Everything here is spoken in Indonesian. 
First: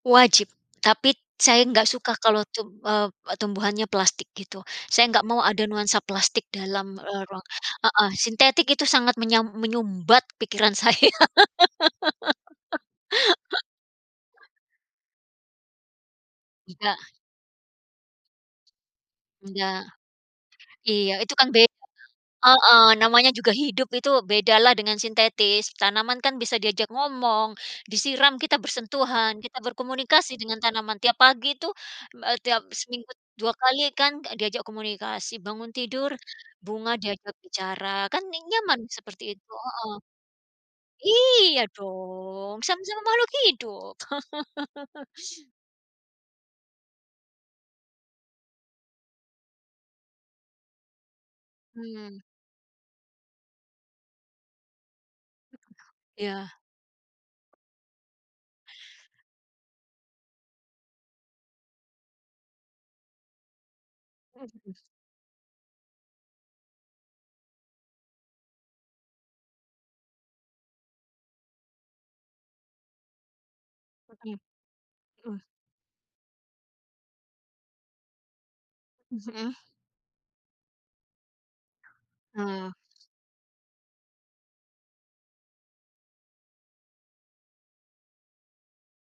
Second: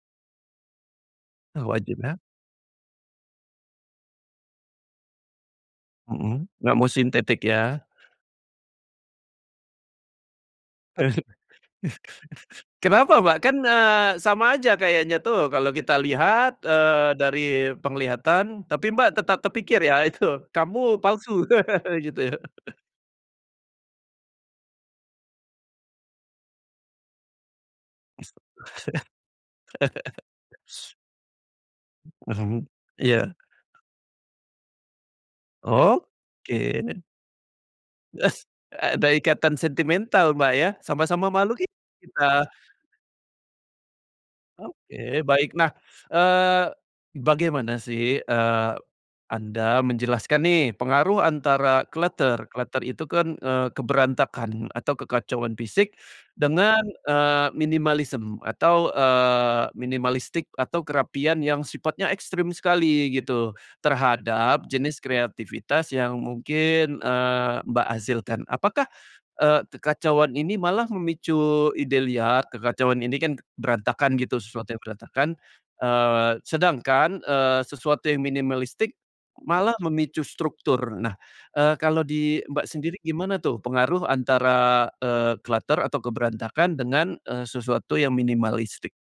Wajib, tapi saya enggak suka Wajibnya. kalau tub eee, tumbuhannya plastik gitu. Saya enggak mau ada nuansa plastik Mhm. Enggak mau dalam, eee, ruang sintetik ya. heeh. Sintetik itu sangat menyam menyumbat pikiran saya. Kenapa, Mbak? Kan, eee, sama aja kayaknya tuh kalau kita lihat, Iya. eee, dari penglihatan, tapi Mbak, tetap terpikir Enggak. ya itu, kamu Iya, itu palsu. kan beda Gitu ya? heeh, namanya juga hidup, itu beda lah dengan sintetis. Tanaman kan bisa diajak ngomong. Disiram, kita bersentuhan, kita berkomunikasi dengan tanaman tiap pagi itu, eee, me tiap [unintelligible] seminggu iya. 2 kali kan, enggak diajak komunikasi bangun tidur, Oke. bunga diajak bicara, kan ne Eee, nyaman ada seperti itu ikatan heeh. sentimental, Mbak, ya, sama-sama makhluk Iya hidup kita. dong, sama-sama makhluk hidup. Oke, baik. Nah, eee, bagaimana sih, eee, anda menjelaskan nih pengaruh antara Mhm. clutter, clutter itu kan, eee, keberantakan atau kekacauan fisik Ya. dengan, eee, minimalism atau, eee, minimalistic, atau kerapian yang sifatnya ekstrem sekali gitu terhadap [unintelligible] jenis kreativitas yang mungkin, eee, Mbak, hasilkan? Apakah, eee, kekacauan ini malah memicu ide liar? Kekacauan ini kan berantakan gitu, sesuatu yang berantakan. [unintelligible] Eee, sedangkan, eee, sesuatu yang minimalistic Mhm. malah memicu struktur. Nah, eee, kalau di Mbak, Oh. sendiri gimana tuh pengaruh antara, eee, clutter atau keberantakan dengan, eee, sesuatu yang minimalistic?